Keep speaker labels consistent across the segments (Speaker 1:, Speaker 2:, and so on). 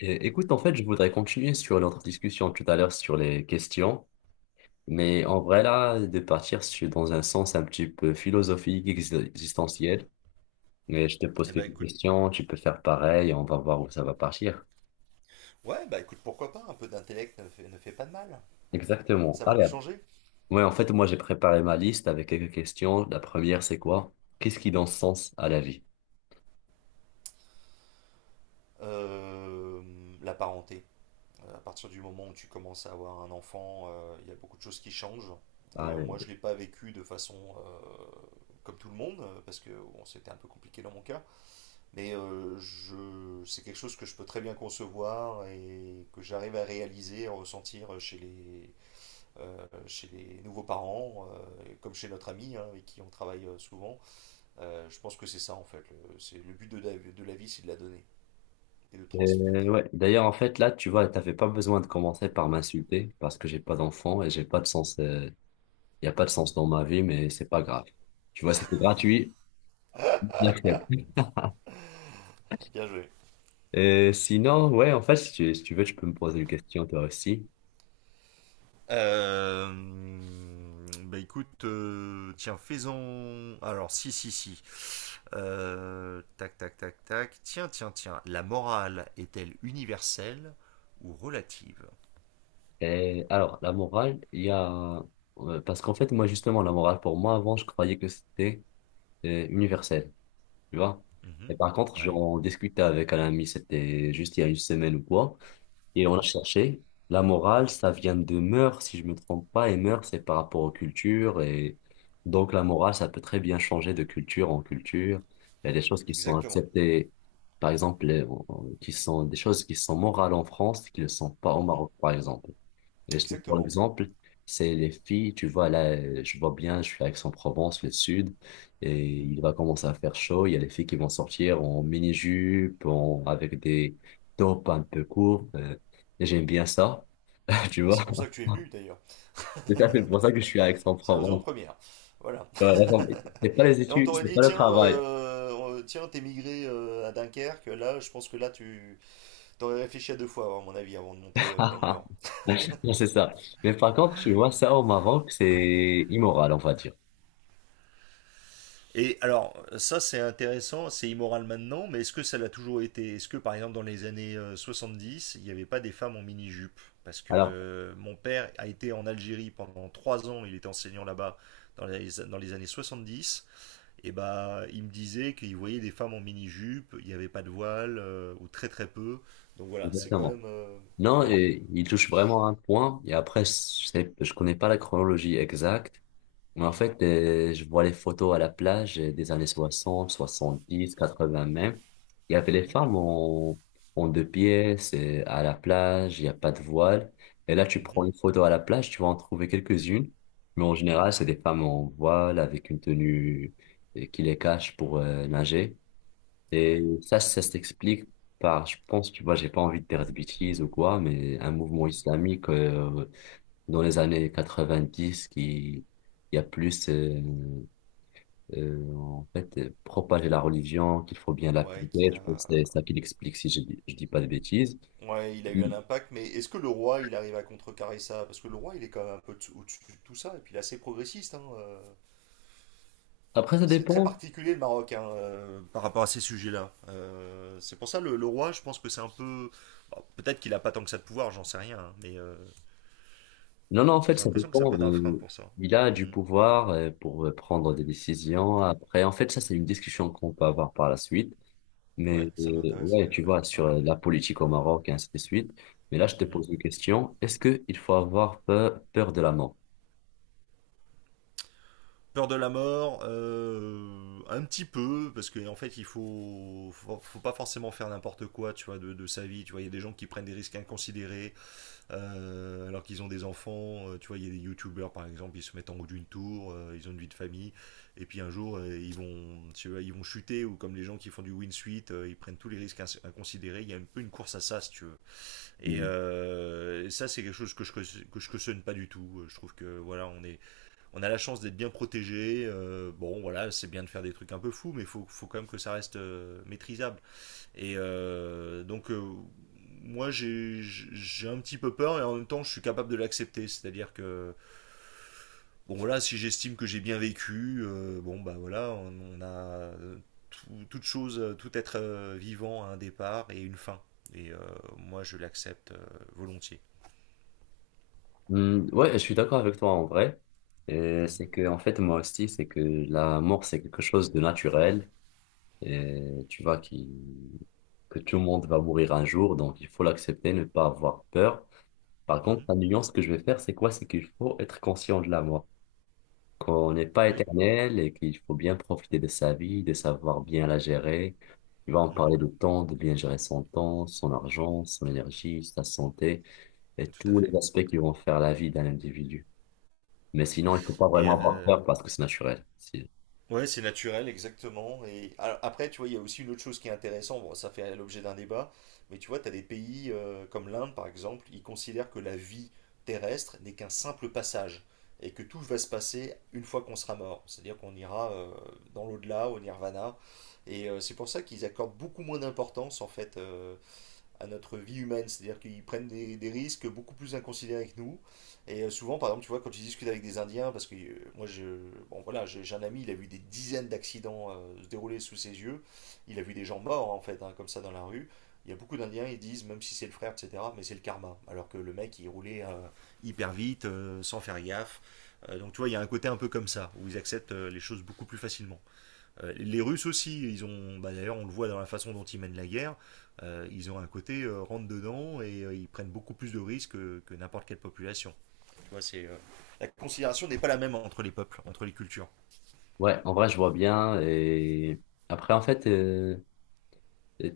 Speaker 1: Écoute, en fait, je voudrais continuer sur notre discussion tout à l'heure sur les questions, mais en vrai, là, de partir sur, dans un sens un petit peu philosophique, existentiel. Mais je te pose
Speaker 2: Eh ben
Speaker 1: quelques
Speaker 2: écoute,
Speaker 1: questions, tu peux faire pareil, on va voir où ça va partir.
Speaker 2: ouais, bah écoute, pourquoi pas, un peu d'intellect ne fait pas de mal.
Speaker 1: Exactement.
Speaker 2: Ça va nous
Speaker 1: Allez.
Speaker 2: changer.
Speaker 1: Ouais, en fait, moi, j'ai préparé ma liste avec quelques questions. La première, c'est quoi? Qu'est-ce qui donne sens à la vie?
Speaker 2: La parenté. À partir du moment où tu commences à avoir un enfant, il y a beaucoup de choses qui changent. Moi,
Speaker 1: Allez.
Speaker 2: je ne l'ai pas vécu de façon comme tout le monde, parce que bon, c'était un peu compliqué dans mon cas. Mais c'est quelque chose que je peux très bien concevoir et que j'arrive à réaliser, à ressentir chez les nouveaux parents, comme chez notre ami, hein, avec qui on travaille souvent. Je pense que c'est ça en fait. Le but de la vie, c'est de la donner et de transmettre.
Speaker 1: Ouais. D'ailleurs, en fait, là, tu vois, t'avais pas besoin de commencer par m'insulter parce que j'ai pas d'enfant et j'ai pas de sens. Il n'y a pas de sens dans ma vie, mais c'est pas grave. Tu vois, c'était gratuit, j'accepte.
Speaker 2: Bien joué.
Speaker 1: Sinon, ouais, en fait, si tu veux, tu peux me poser une question, toi aussi.
Speaker 2: Bah écoute, tiens, faisons. Alors, si, si, si. Tac, tac, tac, tac. Tiens, tiens, tiens. La morale est-elle universelle ou relative?
Speaker 1: Et alors, la morale, Parce qu'en fait, moi, justement, la morale, pour moi, avant, je croyais que c'était universel, tu vois.
Speaker 2: Mhm.
Speaker 1: Et par contre,
Speaker 2: Ouais.
Speaker 1: j'en discutais avec un ami, c'était juste il y a une semaine ou quoi. Et on a
Speaker 2: Mhm.
Speaker 1: cherché. La morale, ça vient de mœurs, si je me trompe pas. Et mœurs, c'est par rapport aux cultures. Et donc, la morale, ça peut très bien changer de culture en culture. Il y a des choses qui sont
Speaker 2: Exactement.
Speaker 1: acceptées, par exemple, qui sont des choses qui sont morales en France, qui ne le sont pas au
Speaker 2: Mhm.
Speaker 1: Maroc, par exemple. Par
Speaker 2: Exactement.
Speaker 1: exemple, c'est les filles, tu vois, là, je vois bien, je suis à Aix-en-Provence, le sud, et
Speaker 2: Mhm.
Speaker 1: il va commencer à faire chaud. Il y a les filles qui vont sortir en mini-jupe, avec des tops un peu courts, et j'aime bien ça, tu
Speaker 2: Ah bah,
Speaker 1: vois.
Speaker 2: c'est pour ça que tu es venu d'ailleurs.
Speaker 1: C'est tout à fait pour ça que je suis à
Speaker 2: C'est la raison
Speaker 1: Aix-en-Provence.
Speaker 2: première. Voilà.
Speaker 1: Ouais, vraiment, c'est pas les
Speaker 2: Et on
Speaker 1: études,
Speaker 2: t'aurait
Speaker 1: c'est
Speaker 2: dit,
Speaker 1: pas le
Speaker 2: tiens,
Speaker 1: travail.
Speaker 2: euh, tiens, t'es migré à Dunkerque, là, je pense que là, tu t'aurais réfléchi à deux fois, à mon avis, avant de monter dans le Nord.
Speaker 1: Non, c'est ça. Mais par contre, tu vois, ça au Maroc, c'est immoral, on va dire.
Speaker 2: Et alors, ça c'est intéressant, c'est immoral maintenant, mais est-ce que ça l'a toujours été? Est-ce que par exemple dans les années dix il n'y avait pas des femmes en mini-jupe? Parce que
Speaker 1: Alors,
Speaker 2: mon père a été en Algérie pendant 3 ans, il était enseignant là-bas dans les années 70. Et bah, il me disait qu'il voyait des femmes en mini-jupe, il n'y avait pas de voile, ou très très peu. Donc voilà, c'est quand
Speaker 1: exactement.
Speaker 2: même,
Speaker 1: Non,
Speaker 2: voilà.
Speaker 1: et il touche vraiment à un point. Et après, je sais, je connais pas la chronologie exacte. Mais en
Speaker 2: Mhm,
Speaker 1: fait, je vois les photos à la plage des années soixante, soixante-dix, quatre 80 même. Il y avait les
Speaker 2: mhm,
Speaker 1: femmes en, en deux pièces à la plage, il n'y a pas de voile. Et là, tu prends
Speaker 2: mhm,
Speaker 1: une photo à la plage, tu vas en trouver quelques-unes. Mais en
Speaker 2: mhm.
Speaker 1: général, c'est des femmes en voile avec une tenue qui les cache pour nager. Et
Speaker 2: Ouais.
Speaker 1: ça s'explique par, je pense, tu vois, j'ai pas envie de dire de bêtises ou quoi, mais un mouvement
Speaker 2: Mhm.
Speaker 1: islamique dans les années 90 qui, il y a plus, en fait, propager la religion, qu'il faut bien
Speaker 2: Ouais,
Speaker 1: l'appliquer.
Speaker 2: qui
Speaker 1: Je
Speaker 2: a...
Speaker 1: pense que c'est ça qui l'explique si je dis, je dis pas de bêtises.
Speaker 2: ouais, il a eu
Speaker 1: Mm.
Speaker 2: un impact, mais est-ce que le roi, il arrive à contrecarrer ça? Parce que le roi, il est quand même un peu au-dessus de tout ça, et puis il est assez progressiste, hein.
Speaker 1: Après, ça
Speaker 2: C'est très
Speaker 1: dépend.
Speaker 2: particulier le Maroc, hein, par rapport à ces sujets-là. C'est pour ça le roi, je pense que c'est un peu, bon, peut-être qu'il a pas tant que ça de pouvoir, j'en sais rien, hein, mais.
Speaker 1: Non, non, en fait,
Speaker 2: J'ai
Speaker 1: ça
Speaker 2: l'impression que ça peut
Speaker 1: dépend.
Speaker 2: être un frein pour ça.
Speaker 1: Il a du
Speaker 2: Mhm.
Speaker 1: pouvoir pour prendre des décisions. Après, en fait, ça, c'est une discussion qu'on peut avoir par la suite.
Speaker 2: Ouais,
Speaker 1: Mais
Speaker 2: ça
Speaker 1: ouais,
Speaker 2: m'intéresserait,
Speaker 1: tu vois,
Speaker 2: ouais.
Speaker 1: sur
Speaker 2: Ouais.
Speaker 1: la politique au Maroc et ainsi de suite. Mais là, je te
Speaker 2: Mhm.
Speaker 1: pose une question. Est-ce qu'il faut avoir peur de la mort?
Speaker 2: Peur de la mort, un petit peu, parce qu'en en fait, il faut pas forcément faire n'importe quoi, tu vois, de sa vie. Tu vois, il y a des gens qui prennent des risques inconsidérés alors qu'ils ont des enfants. Tu vois, il y a des youtubeurs par exemple, ils se mettent en haut d'une tour, ils ont une vie de famille, et puis un jour, ils vont, tu vois, ils vont chuter ou comme les gens qui font du win suite, ils prennent tous les risques inconsidérés. Il y a un peu une course à ça, si tu veux. Et
Speaker 1: Hmm.
Speaker 2: ça, c'est quelque chose que je cautionne pas du tout. Je trouve que voilà, on a la chance d'être bien protégé. Bon, voilà, c'est bien de faire des trucs un peu fous, mais faut quand même que ça reste maîtrisable. Et donc, moi, j'ai un petit peu peur et en même temps, je suis capable de l'accepter. C'est-à-dire que, bon, voilà, si j'estime que j'ai bien vécu, bon, bah voilà, on a toute chose, tout être vivant à un départ et une fin. Et moi, je l'accepte volontiers.
Speaker 1: Hmm, ouais, je suis d'accord avec toi en vrai. C'est
Speaker 2: Mm.
Speaker 1: que, en fait, moi aussi, c'est que la mort, c'est quelque chose de naturel. Et tu vois, qui, que tout le monde va mourir un jour, donc il faut l'accepter, ne pas avoir peur. Par contre,
Speaker 2: Mhm.
Speaker 1: la nuance que je vais faire, c'est quoi? C'est qu'il faut être conscient de la mort, qu'on n'est pas
Speaker 2: Oui.
Speaker 1: éternel et qu'il faut bien profiter de sa vie, de savoir bien la gérer. Tu vas en parler
Speaker 2: Mhm.
Speaker 1: de temps, de bien gérer son temps, son argent, son énergie, sa santé et
Speaker 2: Tout à
Speaker 1: tous
Speaker 2: fait.
Speaker 1: les aspects qui vont faire la vie d'un individu. Mais sinon, il ne faut pas
Speaker 2: Et
Speaker 1: vraiment avoir peur parce que c'est naturel. Si-
Speaker 2: ouais, c'est naturel, exactement. Et alors, après, tu vois, il y a aussi une autre chose qui est intéressante. Bon, ça fait l'objet d'un débat, mais tu vois, tu as des pays comme l'Inde, par exemple, ils considèrent que la vie terrestre n'est qu'un simple passage et que tout va se passer une fois qu'on sera mort. C'est-à-dire qu'on ira dans l'au-delà, au nirvana. Et c'est pour ça qu'ils accordent beaucoup moins d'importance, en fait, à notre vie humaine, c'est-à-dire qu'ils prennent des risques beaucoup plus inconsidérés que nous. Et souvent, par exemple, tu vois, quand je discute avec des Indiens, parce que bon, voilà, j'ai un ami, il a vu des dizaines d'accidents se dérouler sous ses yeux, il a vu des gens morts, en fait, hein, comme ça, dans la rue. Il y a beaucoup d'Indiens, ils disent, même si c'est le frère, etc., mais c'est le karma. Alors que le mec, il roulait hyper vite, sans faire gaffe. Donc, tu vois, il y a un côté un peu comme ça, où ils acceptent les choses beaucoup plus facilement. Les Russes aussi, bah, d'ailleurs, on le voit dans la façon dont ils mènent la guerre, ils ont un côté rentre dedans et ils prennent beaucoup plus de risques que n'importe quelle population. Tu vois, la considération n'est pas la même entre les peuples, entre les cultures.
Speaker 1: Ouais, en vrai, je vois bien. Et après, en fait,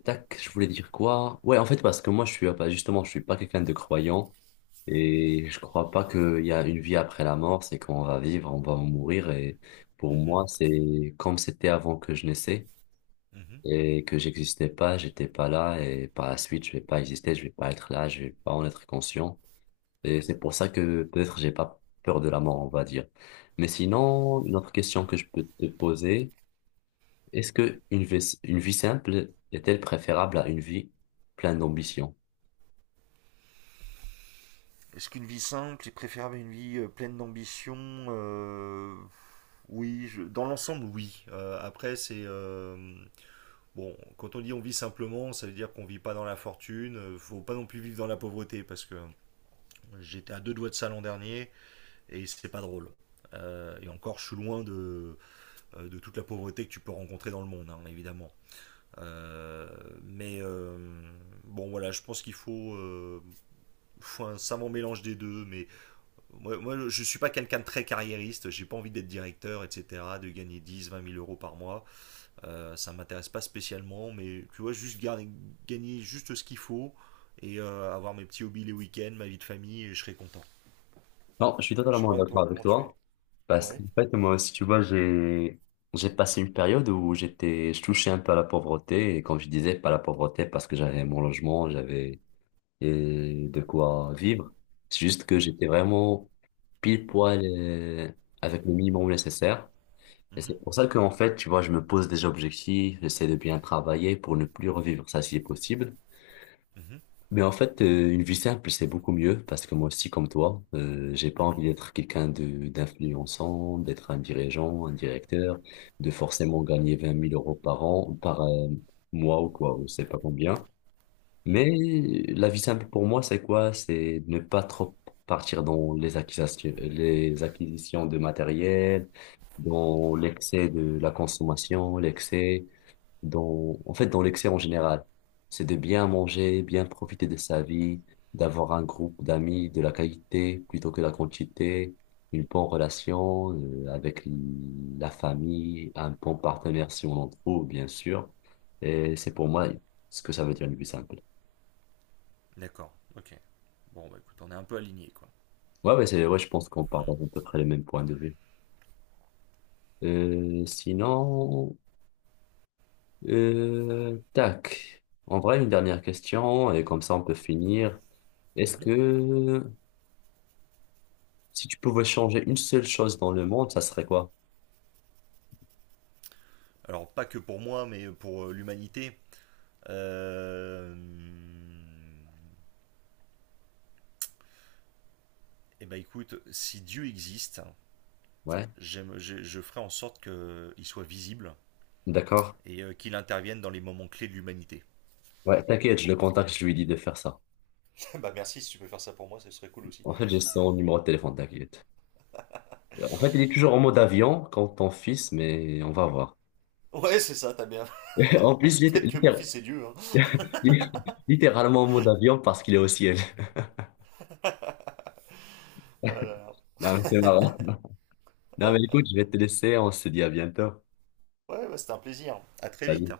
Speaker 1: tac, je voulais dire quoi? Ouais, en fait, parce que moi, je suis justement, je suis pas quelqu'un de croyant. Et je crois pas qu'il y a une vie après la mort, c'est qu'on va vivre, on va mourir. Et pour
Speaker 2: Mhm,
Speaker 1: moi, c'est comme c'était avant que je naissais
Speaker 2: mhm,
Speaker 1: et que j'existais pas, j'étais pas là et par la suite, je vais pas exister, je vais pas être là, je vais pas en être conscient. Et
Speaker 2: mhm.
Speaker 1: c'est pour ça que peut-être j'ai pas peur de la mort, on va dire. Mais sinon, une autre question que je peux te poser, est-ce que une vie simple est-elle préférable à une vie pleine d'ambition?
Speaker 2: Est-ce qu'une vie simple est préférable à une vie pleine d'ambition? Euh, Oui, dans l'ensemble, oui. Après, c'est bon. Quand on dit on vit simplement, ça veut dire qu'on vit pas dans la fortune. Faut pas non plus vivre dans la pauvreté parce que j'étais à deux doigts de ça l'an dernier. Et c'est pas drôle. Et encore, je suis loin de toute la pauvreté que tu peux rencontrer dans le monde, hein, évidemment. Mais bon, voilà, je pense qu'il faut un savant mélange des deux. Mais moi je suis pas quelqu'un de très carriériste, j'ai pas envie d'être directeur, etc., de gagner dix vingt mille euros par mois. Ça m'intéresse pas spécialement, mais tu vois, juste gagner juste ce qu'il faut et avoir mes petits hobbies les week-ends, ma vie de famille, et je serai content.
Speaker 1: Non, je suis
Speaker 2: Je sais
Speaker 1: totalement
Speaker 2: pas,
Speaker 1: d'accord
Speaker 2: toi,
Speaker 1: avec
Speaker 2: comment tu es?
Speaker 1: toi. Parce
Speaker 2: Ouais.
Speaker 1: qu'en fait, moi aussi, tu vois, j'ai passé une période où j'étais, je touchais un peu à la pauvreté. Et quand je disais pas la pauvreté, parce que j'avais mon logement, j'avais et de quoi vivre. C'est juste que
Speaker 2: Mmh.
Speaker 1: j'étais vraiment pile poil avec le minimum nécessaire. Et
Speaker 2: Mmh.
Speaker 1: c'est pour ça que, en fait, tu vois, je me pose des objectifs, j'essaie de bien travailler pour ne plus revivre ça si possible.
Speaker 2: Mmh.
Speaker 1: Mais en fait, une vie simple, c'est beaucoup mieux parce que moi aussi, comme toi, j'ai pas envie
Speaker 2: Mhm,
Speaker 1: d'être quelqu'un de d'influençant, d'être un dirigeant, un directeur, de forcément gagner 20 000 € par an, par mois ou quoi, ou je sais pas combien. Mais
Speaker 2: mhm.
Speaker 1: la vie simple pour moi, c'est quoi? C'est ne pas trop partir dans les acquisitions de matériel, dans l'excès de la consommation, l'excès dans, en fait, dans l'excès en général. C'est de bien manger, bien profiter de sa vie, d'avoir un groupe d'amis de la qualité plutôt que la quantité, une bonne relation avec la famille, un bon partenaire si on en trouve, bien sûr. Et c'est pour moi ce que ça veut dire le plus simple.
Speaker 2: D'accord, ok. Bon, bah écoute, on est un peu aligné, quoi.
Speaker 1: Ouais, mais c'est, ouais, je pense qu'on
Speaker 2: Mhm,
Speaker 1: partage à peu près les mêmes points de vue. Euh, sinon, Tac. En vrai, une dernière question, et comme ça on peut finir. Est-ce
Speaker 2: mhm.
Speaker 1: que si tu pouvais changer une seule chose dans le monde, ça serait quoi?
Speaker 2: Alors, pas que pour moi, mais pour l'humanité. Euh... Eh ben écoute, si Dieu existe,
Speaker 1: Ouais,
Speaker 2: je ferai en sorte qu'il soit visible
Speaker 1: d'accord.
Speaker 2: et qu'il intervienne dans les moments clés de l'humanité.
Speaker 1: Ouais, t'inquiète, je le contacte, je lui dis de faire ça.
Speaker 2: Bah merci, si tu peux faire ça pour moi, ce serait cool aussi.
Speaker 1: En fait, j'ai son numéro de téléphone, t'inquiète. En fait, il est toujours en mode avion quand ton fils, mais on va voir.
Speaker 2: Ouais, c'est ça, t'as bien.
Speaker 1: En plus, il est
Speaker 2: Peut-être que mon
Speaker 1: littér-
Speaker 2: fils est Dieu, hein.
Speaker 1: littéralement en mode avion parce qu'il est au ciel.
Speaker 2: Ah là là.
Speaker 1: Non, mais c'est marrant. Non, mais écoute, je vais te laisser, on se dit à bientôt.
Speaker 2: Ouais, bah, c'était un plaisir. À très vite!
Speaker 1: Salut.